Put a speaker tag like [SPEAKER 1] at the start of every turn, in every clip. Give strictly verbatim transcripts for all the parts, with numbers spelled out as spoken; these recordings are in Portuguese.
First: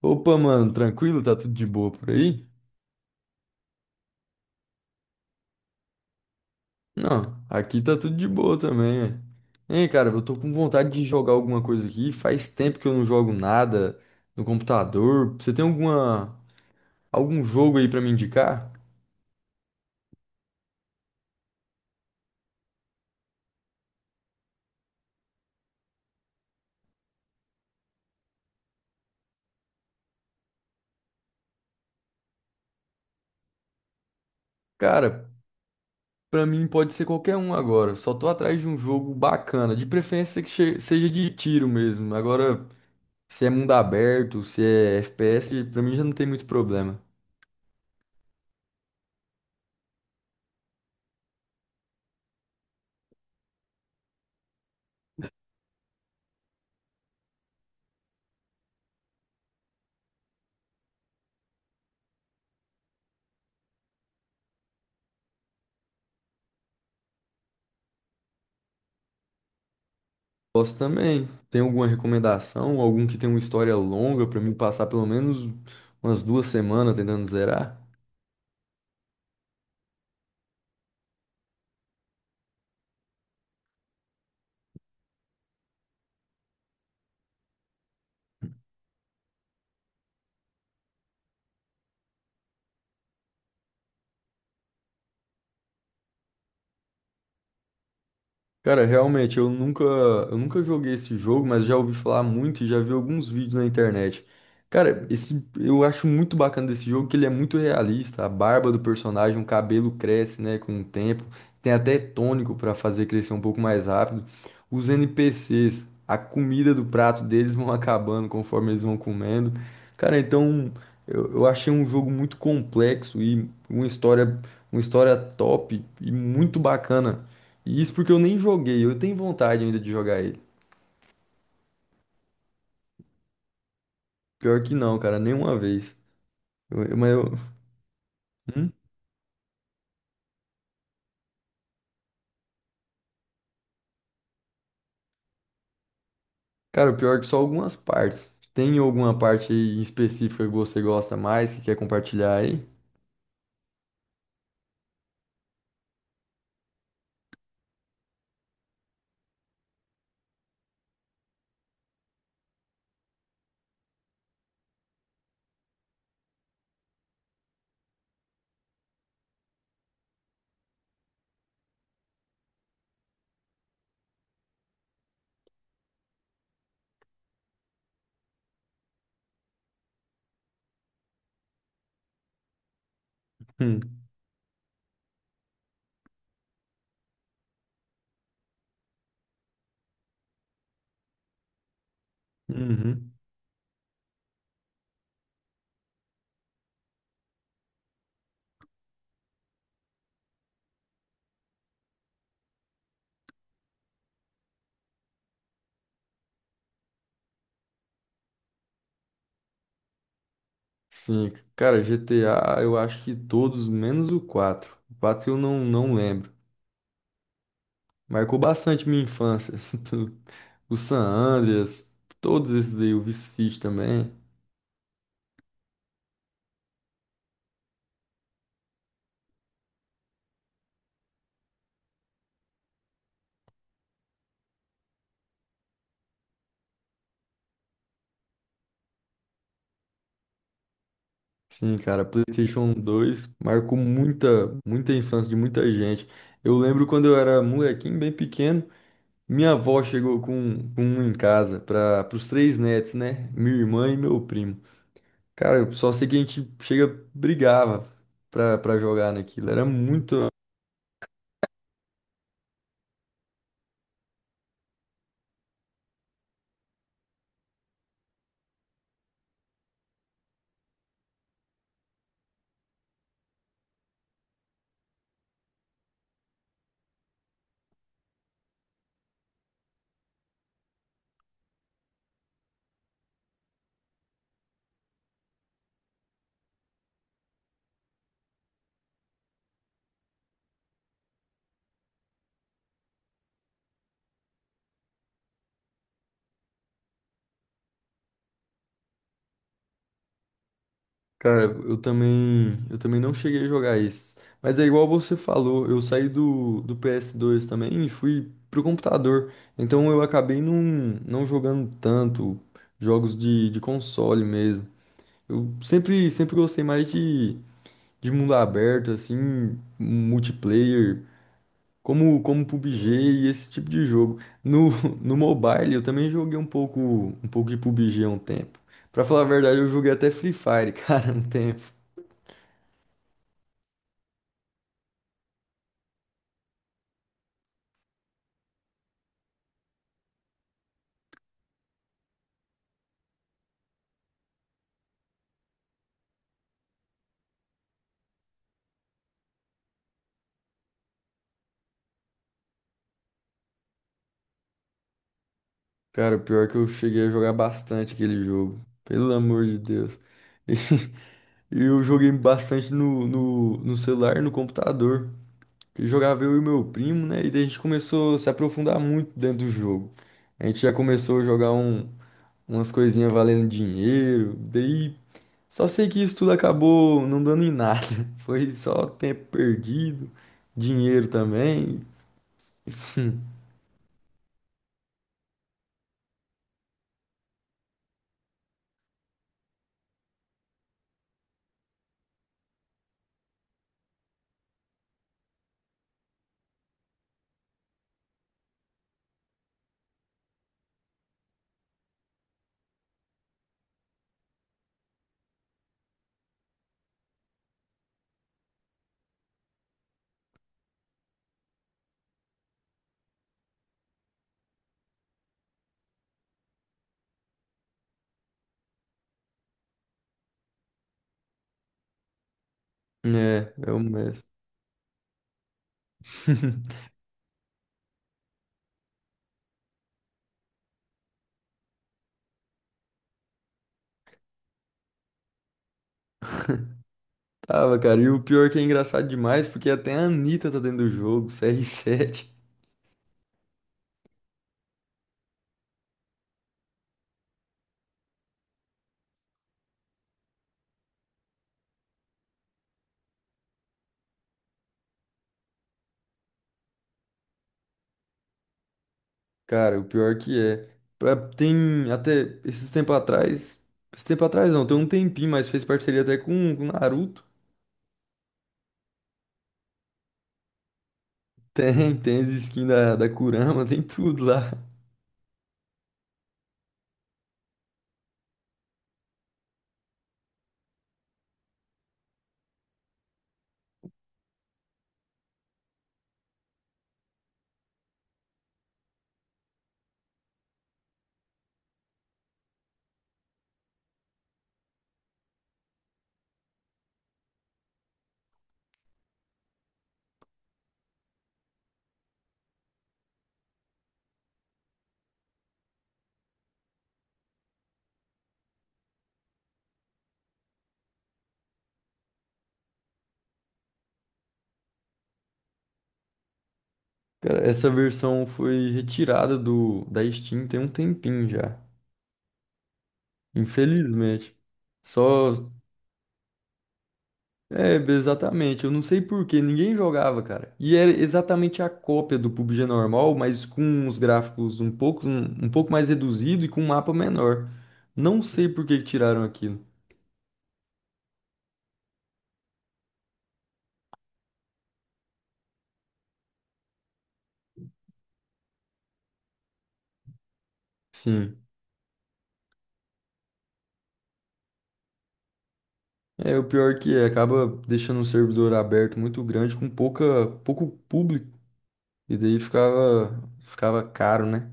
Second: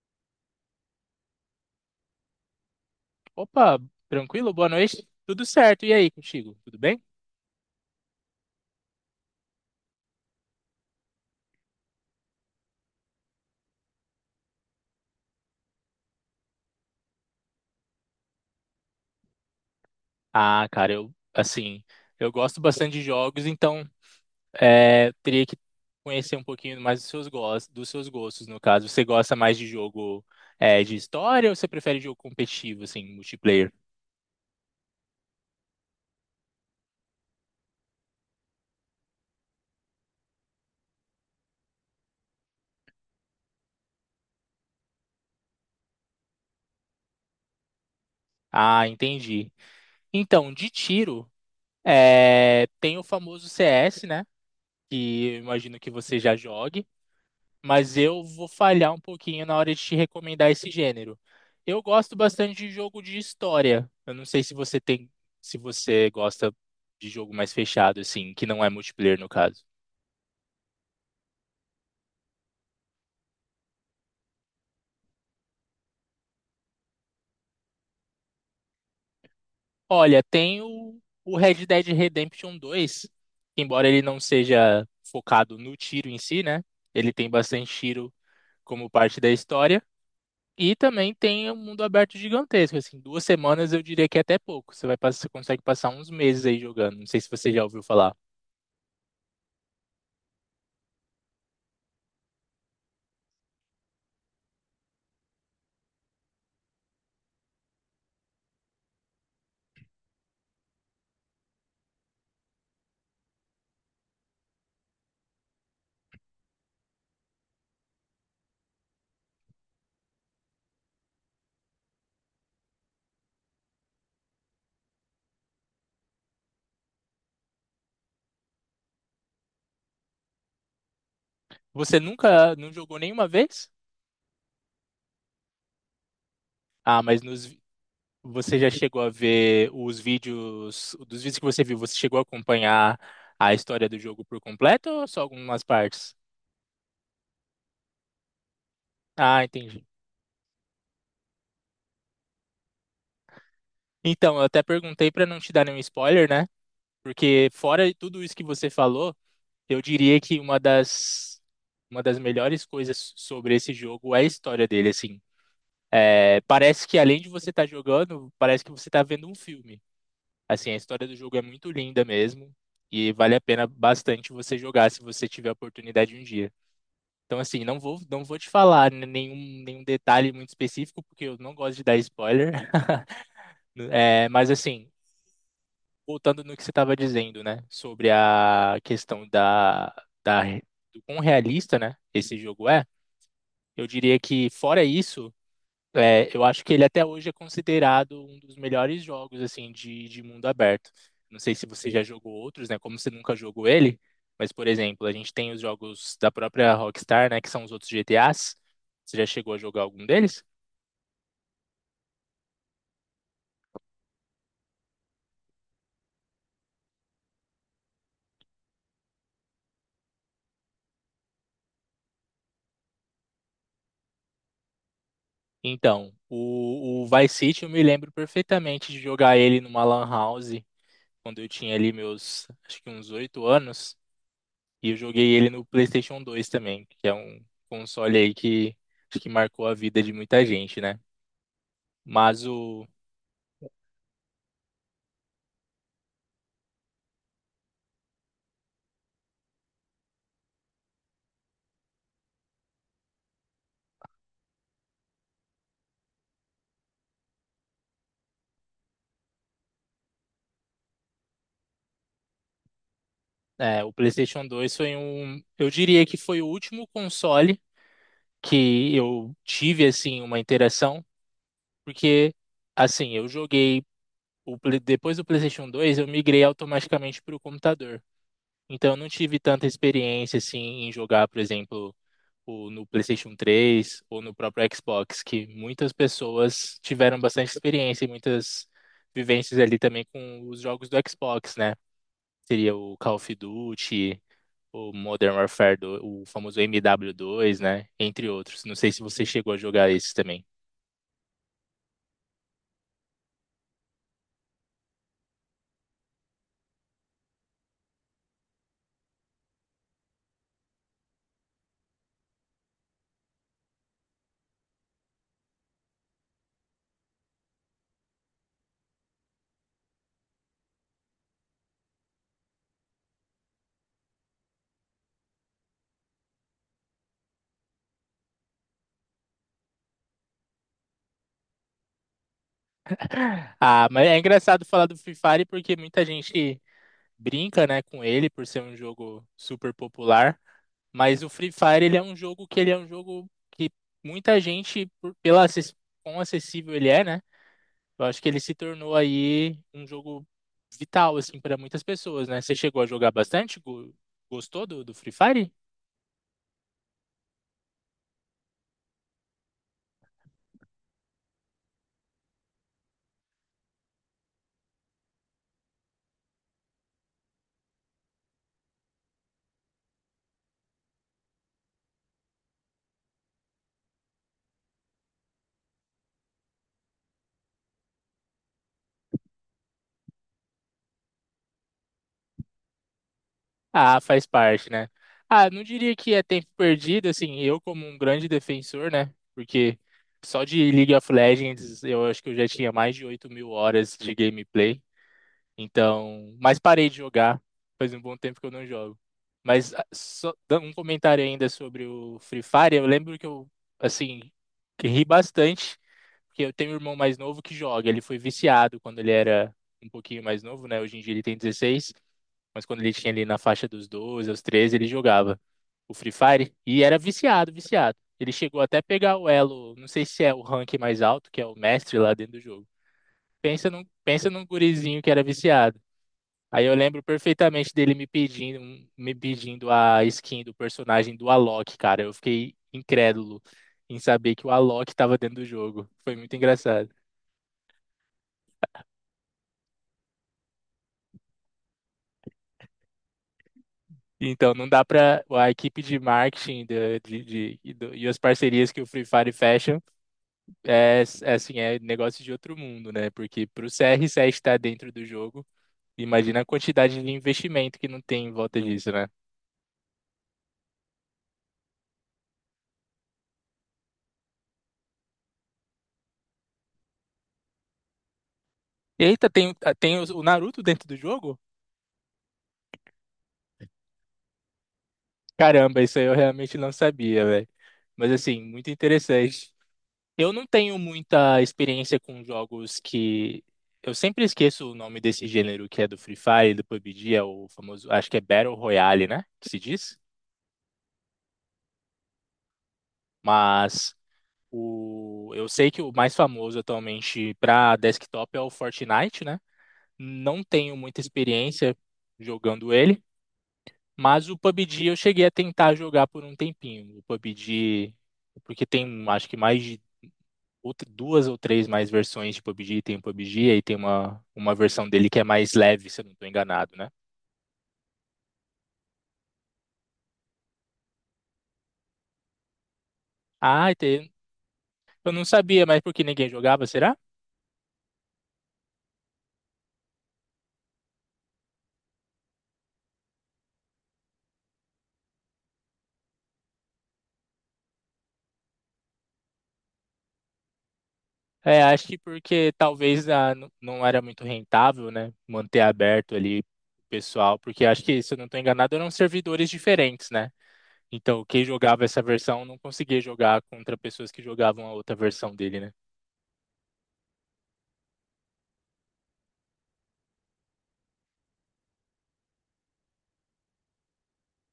[SPEAKER 1] Opa, mano, tranquilo? Tá tudo de boa por aí?
[SPEAKER 2] Opa, tranquilo? Boa noite. Tudo certo. E aí, contigo? Tudo bem?
[SPEAKER 1] Não, aqui tá tudo de boa também, ué. Hein, cara, eu tô com vontade de jogar alguma coisa aqui. Faz tempo que eu não jogo nada no computador. Você tem alguma algum jogo aí pra me indicar?
[SPEAKER 2] Ah, cara, eu, assim, eu gosto bastante de jogos, então é, teria que conhecer um pouquinho mais dos seus gostos, dos seus gostos, no caso. Você gosta mais de jogo é, de história ou você prefere jogo competitivo, assim, multiplayer?
[SPEAKER 1] Cara, pra mim pode ser qualquer um agora. Só tô atrás de um jogo bacana, de preferência que che- seja de tiro mesmo. Agora, se é mundo aberto, se é F P S, pra mim já não tem muito problema.
[SPEAKER 2] Ah, entendi. Então, de tiro, é, tem o famoso C S, né? Que eu imagino que você já jogue. mas eu vou falhar um pouquinho na hora de te recomendar esse gênero. Eu gosto bastante de jogo de história. Eu não sei se você tem, se você gosta de jogo mais fechado, assim, que não é multiplayer no caso.
[SPEAKER 1] Posso também. Tem alguma recomendação? Algum que tem uma história longa pra mim passar pelo menos umas duas semanas tentando zerar?
[SPEAKER 2] Olha, tem o, o Red Dead Redemption dois, que embora ele não seja focado no tiro em si, né? Ele tem bastante tiro como parte da história. E também tem um mundo aberto gigantesco, assim, duas semanas eu diria que é até pouco. Você vai passar, você consegue passar uns meses aí jogando. Não sei se você já ouviu falar.
[SPEAKER 1] Cara, realmente, eu nunca, eu nunca joguei esse jogo, mas já ouvi falar muito e já vi alguns vídeos na internet. Cara, esse, eu acho muito bacana desse jogo que ele é muito realista. A barba do personagem, o cabelo cresce, né, com o tempo. Tem até tônico pra fazer crescer um pouco mais rápido. Os N P Cs, a comida do prato deles vão acabando conforme eles vão comendo. Cara, então eu, eu achei um jogo muito complexo e uma história, uma história top e muito bacana. E isso porque eu nem joguei. Eu tenho vontade ainda de jogar ele.
[SPEAKER 2] Você nunca não jogou nenhuma vez?
[SPEAKER 1] Pior que não, cara, nenhuma vez. Eu- eu-
[SPEAKER 2] Ah,
[SPEAKER 1] mas
[SPEAKER 2] mas
[SPEAKER 1] eu.
[SPEAKER 2] nos, vi- você já
[SPEAKER 1] Hum?
[SPEAKER 2] chegou a ver os vídeos, dos vídeos que você viu, você chegou a acompanhar a história do jogo por completo ou só algumas partes?
[SPEAKER 1] Cara, pior é que só algumas partes. Tem alguma
[SPEAKER 2] Ah,
[SPEAKER 1] parte aí em
[SPEAKER 2] entendi.
[SPEAKER 1] específica que você gosta mais, que quer compartilhar aí?
[SPEAKER 2] Então, eu até perguntei para não te dar nenhum spoiler, né? Porque fora de tudo isso que você falou, eu diria que uma das uma das melhores coisas sobre esse jogo é a história dele, assim. É, parece que além de você estar jogando, parece que você está vendo um filme. Assim, a história do jogo é muito linda mesmo e vale a pena bastante você jogar se você tiver a oportunidade um dia. Então, assim, não vou, não vou te falar n- nenhum, nenhum detalhe muito específico, porque eu não gosto de dar spoiler.
[SPEAKER 1] Hum.
[SPEAKER 2] É, mas, assim, voltando no que você estava dizendo, né, sobre a questão da, da, do quão realista, né, esse jogo é,
[SPEAKER 1] Uhum.
[SPEAKER 2] eu diria que, fora isso, é, eu acho que ele até hoje é considerado um dos melhores jogos assim de, de mundo aberto. Não sei se você já jogou outros, né? Como você nunca jogou ele, mas por exemplo, a gente tem os jogos da própria Rockstar, né? Que são os outros G T As. Você já chegou a jogar algum deles?
[SPEAKER 1] Sim, cara, G T A eu acho que todos, menos o quatro. O quatro eu não, não lembro. Marcou bastante minha infância. O San Andreas, todos esses aí, o Vice City também.
[SPEAKER 2] Então, o, o Vice City eu me lembro perfeitamente de jogar ele numa lan house quando eu tinha ali meus, acho que uns oito anos, e eu joguei ele no PlayStation dois também, que é um console aí que acho que marcou a vida de muita gente, né?
[SPEAKER 1] Sim, cara,
[SPEAKER 2] Mas
[SPEAKER 1] PlayStation
[SPEAKER 2] o,
[SPEAKER 1] dois marcou muita, muita infância de muita gente. Eu lembro quando eu era molequinho, bem pequeno, minha avó chegou com, com um em casa para os três netos, né? Minha irmã e meu primo. Cara, eu só sei que a gente chega, brigava pra, pra jogar naquilo. Era muito,
[SPEAKER 2] é, o PlayStation dois foi um, eu diria que foi o último console que eu tive assim uma interação, porque assim, eu joguei o Play- depois do PlayStation dois, eu migrei automaticamente para o computador. Então eu não tive tanta experiência assim em jogar, por exemplo, o, no PlayStation três ou no próprio Xbox, que muitas pessoas tiveram bastante experiência e muitas vivências ali também com os jogos do Xbox, né? Seria o Call of Duty, o Modern Warfare, do, o famoso M W dois, né? Entre outros. Não sei se você chegou a jogar esses também.
[SPEAKER 1] cara, eu também, eu também não cheguei a jogar esses. Mas é igual você falou, eu saí do, do P S dois também e fui pro computador. Então eu acabei não, não jogando tanto jogos de, de console mesmo. Eu sempre, sempre gostei mais de, de mundo aberto, assim, multiplayer, como, como P U B G e esse tipo de jogo. No, no mobile eu também joguei um pouco, um pouco de P U B G há um tempo. Pra falar a verdade, eu joguei até Free Fire, cara, um tempo.
[SPEAKER 2] Ah, mas é engraçado falar do Free Fire porque muita gente brinca, né, com ele por ser um jogo super popular, mas o Free Fire ele é um jogo que ele é um jogo que muita gente por, pela acess- quão acessível ele é, né? Eu acho que ele se tornou aí um jogo vital assim para muitas pessoas, né? Você chegou a jogar bastante? Go- Gostou do, do Free Fire?
[SPEAKER 1] Cara, o pior é que eu cheguei a jogar bastante aquele jogo. Pelo amor de Deus. E eu joguei bastante no, no, no celular e no computador. E jogava eu e meu primo, né? E daí a gente começou a se aprofundar muito dentro do jogo. A gente já começou a jogar um, umas coisinhas valendo dinheiro. Daí só sei que isso tudo acabou não dando em nada. Foi só tempo perdido, dinheiro também.
[SPEAKER 2] Ah, faz parte, né? Ah, não diria que é tempo perdido, assim, eu como um grande defensor, né? Porque só de League of Legends eu acho que eu já tinha mais de oito mil horas de gameplay. Então, mas parei de jogar. Faz um bom tempo que eu não jogo. Mas ah, só dando um comentário ainda sobre o Free Fire, eu lembro que eu, assim, que ri bastante, porque eu tenho um irmão mais novo que joga. Ele foi viciado quando ele era um pouquinho mais novo, né? Hoje em dia ele tem dezesseis. Mas quando ele tinha ali na faixa dos doze, aos treze, ele jogava o Free Fire e era viciado, viciado. Ele chegou até a pegar o elo, não sei se é o rank mais alto, que é o mestre lá dentro do jogo.
[SPEAKER 1] É,
[SPEAKER 2] Pensa
[SPEAKER 1] é o
[SPEAKER 2] num,
[SPEAKER 1] mestre.
[SPEAKER 2] pensa num gurizinho que era viciado. Aí eu lembro perfeitamente dele me pedindo, me pedindo a skin do personagem do Alok, cara. Eu fiquei incrédulo em saber que o Alok estava dentro do jogo. Foi muito engraçado.
[SPEAKER 1] Tava, cara. E o pior que é engraçado demais, porque até a Anitta tá dentro do jogo, cr sete.
[SPEAKER 2] Então, não dá para a equipe de marketing de- de- de- e do- e as parcerias que o Free Fire fecha é, é, assim, é negócio de outro mundo, né? Porque para o C R sete estar dentro do jogo, imagina a quantidade de investimento que não tem em volta disso, né?
[SPEAKER 1] Cara, o pior que é. Pra- Tem até esses tempo atrás. Esse tempo atrás não, tem um tempinho, mas fez parceria até com com o Naruto.
[SPEAKER 2] Eita, tem, tá, tem o o Naruto dentro do jogo?
[SPEAKER 1] Tem, tem as skins da, da Kurama, tem tudo lá.
[SPEAKER 2] Caramba, isso aí eu realmente não sabia, velho. Mas assim, muito interessante. Eu não tenho muita experiência com jogos que. Eu sempre esqueço o nome desse gênero que é do Free Fire, do PUBG, é o famoso. Acho que é Battle Royale, né? Que se diz? Mas O... eu sei que o mais famoso atualmente para desktop é o Fortnite, né? Não tenho muita experiência jogando ele, mas o PUBG eu cheguei a tentar jogar por um tempinho. O PUBG, porque tem acho que mais de outra- duas ou três mais versões de PUBG. Tem o PUBG, aí tem uma, uma versão dele que é mais leve, se eu não estou enganado, né?
[SPEAKER 1] Cara, essa versão foi retirada do da Steam tem um tempinho já.
[SPEAKER 2] Ah, e tem...
[SPEAKER 1] Infelizmente.
[SPEAKER 2] eu não
[SPEAKER 1] Só
[SPEAKER 2] sabia, mas porque ninguém jogava, será?
[SPEAKER 1] é, exatamente. Eu não sei por quê, ninguém jogava, cara. E era exatamente a cópia do P U B G normal, mas com os gráficos um pouco, um, um pouco mais reduzido e com um mapa menor. Não sei por que que tiraram aquilo.
[SPEAKER 2] É, acho que porque talvez ah, n- não era muito rentável, né? Manter aberto ali o pessoal, porque acho que, se eu não estou enganado, eram servidores diferentes, né? Então,
[SPEAKER 1] Sim.
[SPEAKER 2] quem jogava essa versão não conseguia jogar contra pessoas que jogavam a outra versão dele, né?
[SPEAKER 1] É, o pior que é, acaba deixando um servidor aberto muito grande com pouca, pouco público. E daí ficava, ficava caro, né?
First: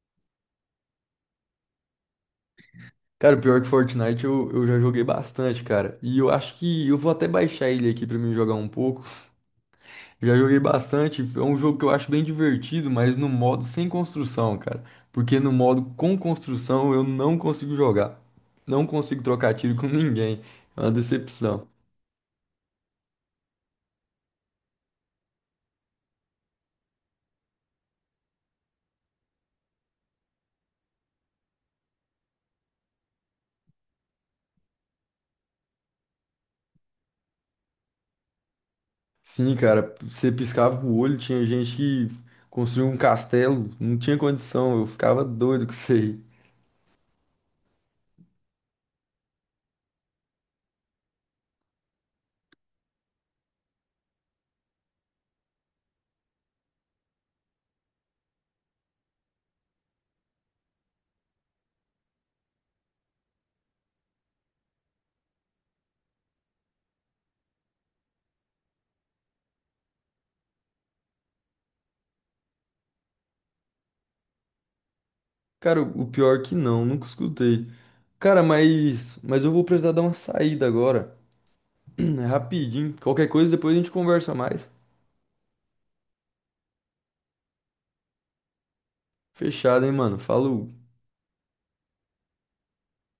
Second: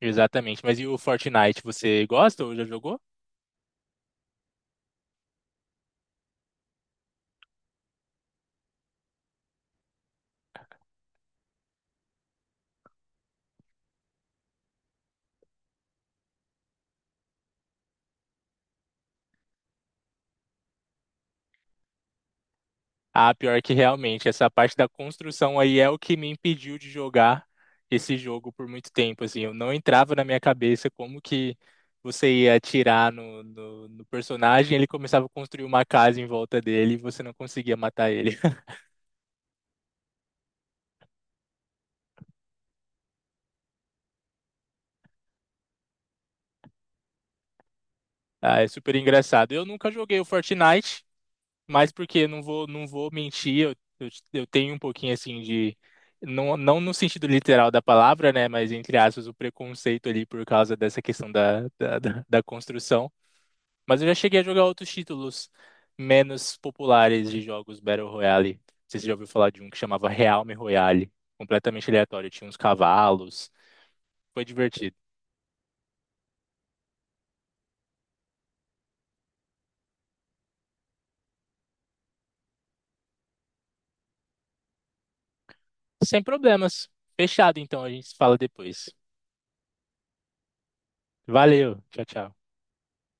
[SPEAKER 2] Exatamente. Mas e o Fortnite, você gosta ou já jogou?
[SPEAKER 1] Cara, o pior que Fortnite eu, eu já joguei bastante, cara. E eu acho que eu vou até baixar ele aqui pra mim jogar um pouco. Já joguei bastante, é um jogo que eu acho bem divertido, mas no modo sem construção, cara. Porque no modo com construção eu não consigo jogar. Não consigo trocar tiro com ninguém. É uma decepção.
[SPEAKER 2] Ah, pior que realmente, essa parte da construção aí é o que me impediu de jogar esse jogo por muito tempo, assim, eu não entrava na minha cabeça como que você ia atirar no, no, no personagem, ele começava a construir uma casa em volta dele e você não conseguia matar ele.
[SPEAKER 1] Sim, cara, você piscava o olho, tinha gente que construiu um castelo, não tinha condição, eu ficava doido com isso aí.
[SPEAKER 2] Ah, é super engraçado. Eu nunca joguei o Fortnite, mas porque não vou, não vou mentir, eu, eu, eu tenho um pouquinho assim de. Não, não no sentido literal da palavra, né? Mas entre aspas, o preconceito ali por causa dessa questão da, da, da da construção. Mas eu já cheguei a jogar outros títulos menos populares de jogos Battle Royale. Não sei se você já ouviu falar de um que chamava Realme Royale. Completamente aleatório, tinha uns cavalos. Foi divertido.
[SPEAKER 1] Cara, o pior que não, nunca escutei. Cara, mas, mas eu vou precisar dar uma saída agora. É rapidinho. Qualquer coisa depois a gente conversa mais.
[SPEAKER 2] Sem problemas. Fechado, então, a gente se fala depois.
[SPEAKER 1] Fechado, hein, mano? Falou.
[SPEAKER 2] Valeu, tchau, tchau.